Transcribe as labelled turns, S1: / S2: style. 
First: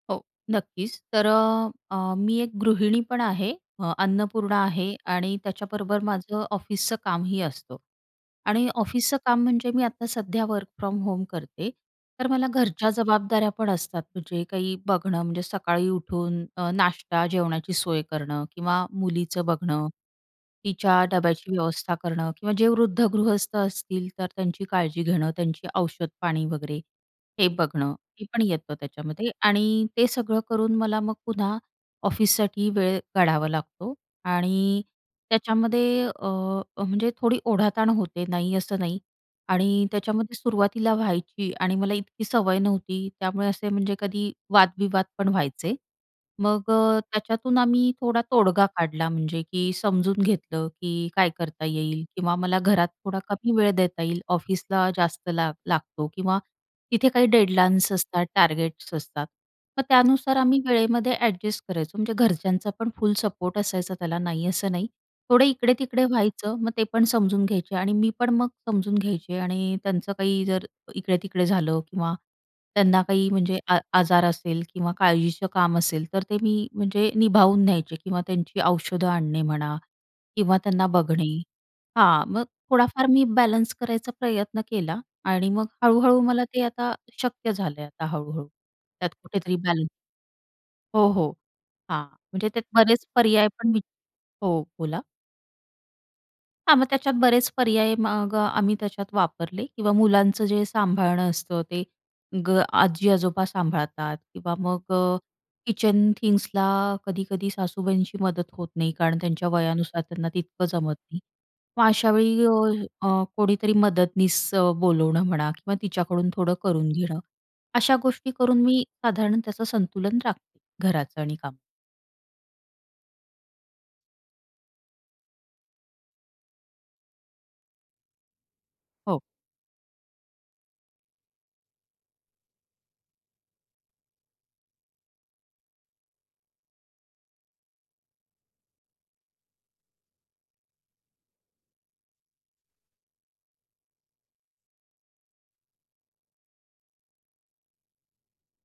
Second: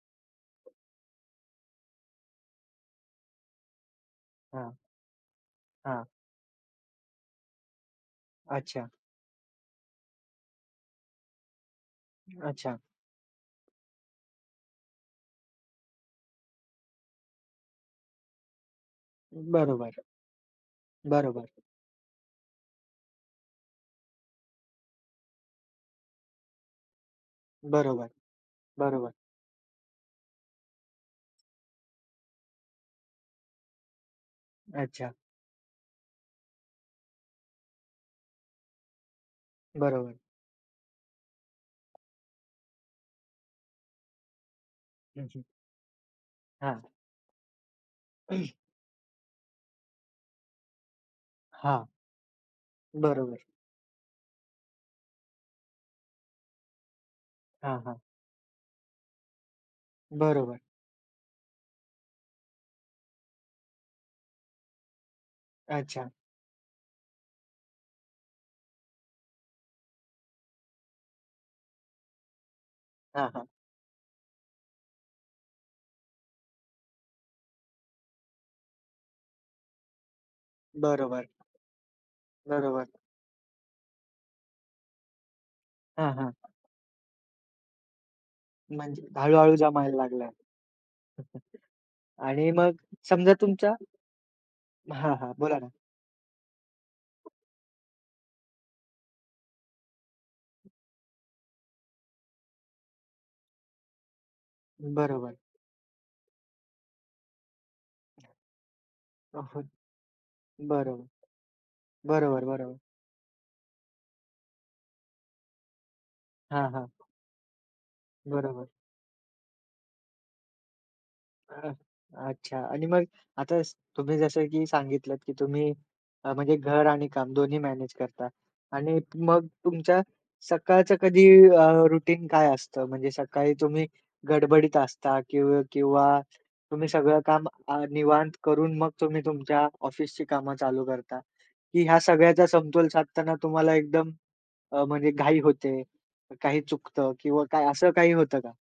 S1: हो, नक्कीच. तर अ, अ, मी एक गृहिणी पण आहे. अ, अन्नपूर्णा
S2: हां.
S1: आहे आणि त्याच्याबरोबर
S2: हां.
S1: माझं ऑफिसचं कामही असतं आणि
S2: अच्छा.
S1: ऑफिसचं काम म्हणजे मी आता सध्या वर्क फ्रॉम होम करते. तर मला
S2: अच्छा.
S1: घरच्या जबाबदाऱ्या पण असतात. म्हणजे काही बघणं, म्हणजे सकाळी उठून अ, नाष्टा, जेवणाची सोय करणं किंवा मुलीचं बघणं.
S2: बरोबर.
S1: तिच्या
S2: बरोबर.
S1: डब्याची व्यवस्था करणं किंवा जे वृद्ध गृहस्थ असतील तर त्यांची काळजी घेणं, त्यांची औषधपाणी वगैरे हे बघणं.
S2: बरोबर,
S1: हे पण येतं
S2: बरोबर.
S1: त्याच्यामध्ये आणि ते सगळं करून मला मग पुन्हा ऑफिससाठी वेळ काढावा लागतो आणि
S2: अच्छा.
S1: त्याच्यामध्ये अ, अ, म्हणजे थोडी ओढाताण होते. नाही असं नाही आणि
S2: बरोबर.
S1: त्याच्यामध्ये सुरुवातीला व्हायची आणि मला इतकी सवय नव्हती. त्यामुळे असे म्हणजे कधी वाद-विवाद
S2: हं,
S1: पण
S2: हं.
S1: व्हायचे. मग
S2: हां.
S1: अ, त्याच्यातून आम्ही थोडा तोडगा काढला. म्हणजे की समजून घेतलं, की काय करता
S2: हां.
S1: येईल किंवा मला घरात थोडा
S2: बरोबर.
S1: कमी वेळ देता येईल, ऑफिसला जास्त लाग लागतो किंवा तिथे काही
S2: हां,
S1: डेडलाईन्स
S2: हां.
S1: असतात, टार्गेट्स असतात. मग त्यानुसार
S2: बरोबर.
S1: आम्ही वेळेमध्ये ॲडजस्ट करायचो. म्हणजे घरच्यांचा पण फुल सपोर्ट असायचा त्याला, नाही असं नाही. थोडं इकडे-तिकडे
S2: अच्छा.
S1: व्हायचं. मग ते पण समजून घ्यायचे आणि मी पण मग समजून घ्यायचे आणि त्यांचं काही जर इकडे-तिकडे झालं किंवा त्यांना
S2: हां,
S1: काही
S2: हां.
S1: म्हणजे आ आजार असेल किंवा काळजीचं काम असेल, तर ते मी म्हणजे निभावून न्यायचे किंवा त्यांची औषधं आणणे म्हणा किंवा त्यांना
S2: बरोबर,
S1: बघणे हां, मग
S2: बरोबर.
S1: थोडाफार मी बॅलन्स करायचा प्रयत्न केला आणि मग
S2: हां,
S1: हळू-हळू
S2: हां.
S1: मला ते आता शक्य झालं आता हळू-हळू.
S2: म्हणजे
S1: त्यात
S2: हळू-हळू
S1: कुठेतरी बॅलन्स
S2: जमायला लागलं.
S1: हो, हो, हां,
S2: आणि
S1: म्हणजे त्यात
S2: मग
S1: बरेच
S2: समजा
S1: पर्याय
S2: तुमच्या
S1: पण वी हो, बोला?
S2: हां, हां. बोला ना?
S1: हां, मग त्याच्यात बरेच पर्याय मग आम्ही त्याच्यात वापरले किंवा मुलांचं जे सांभाळणं असतं ते ग आजी-आजोबा सांभाळतात किंवा मग अ,
S2: बरोबर.
S1: किचन थिंग्स ला कधी-कधी सासूबाईंची मदत होत नाही. कारण त्यांच्या
S2: हां,
S1: वयानुसार त्यांना तितकं जमत
S2: बरं.
S1: नाही. मग
S2: बरोबर,
S1: अशावेळी अ,
S2: बरोबर.
S1: अ, कोणीतरी मदतनीस अ, बोलावणं म्हणा किंवा तिच्याकडून थोडं
S2: हां, हां.
S1: करून घेणं, अशा गोष्टी करून
S2: बरोबर.
S1: मी साधारण त्याचं संतुलन राखते घराचं आणि कामाचं.
S2: [unintelligible] अच्छा आणि मग आता अस तुम्ही जसं की सांगितलत, की तुम्ही अ, म्हणजे घर आणि काम दोन्ही मॅनेज करता आणि
S1: हो.
S2: मग तुमच्या सकाळचं कधी अ, रुटीन काय असतं? म्हणजे सकाळी तुम्ही गडबडीत असता किंव किंवा तुम्ही सगळं काम अ, निवांत करून मग तुम्ही तुमच्या ऑफिसची कामं चालू करता, की ह्या सगळ्याचा समतोल साधताना तुम्हाला एकदम अ, म्हणजे घाई होते, काही चुकतं किंवा काय असं काही होतं का?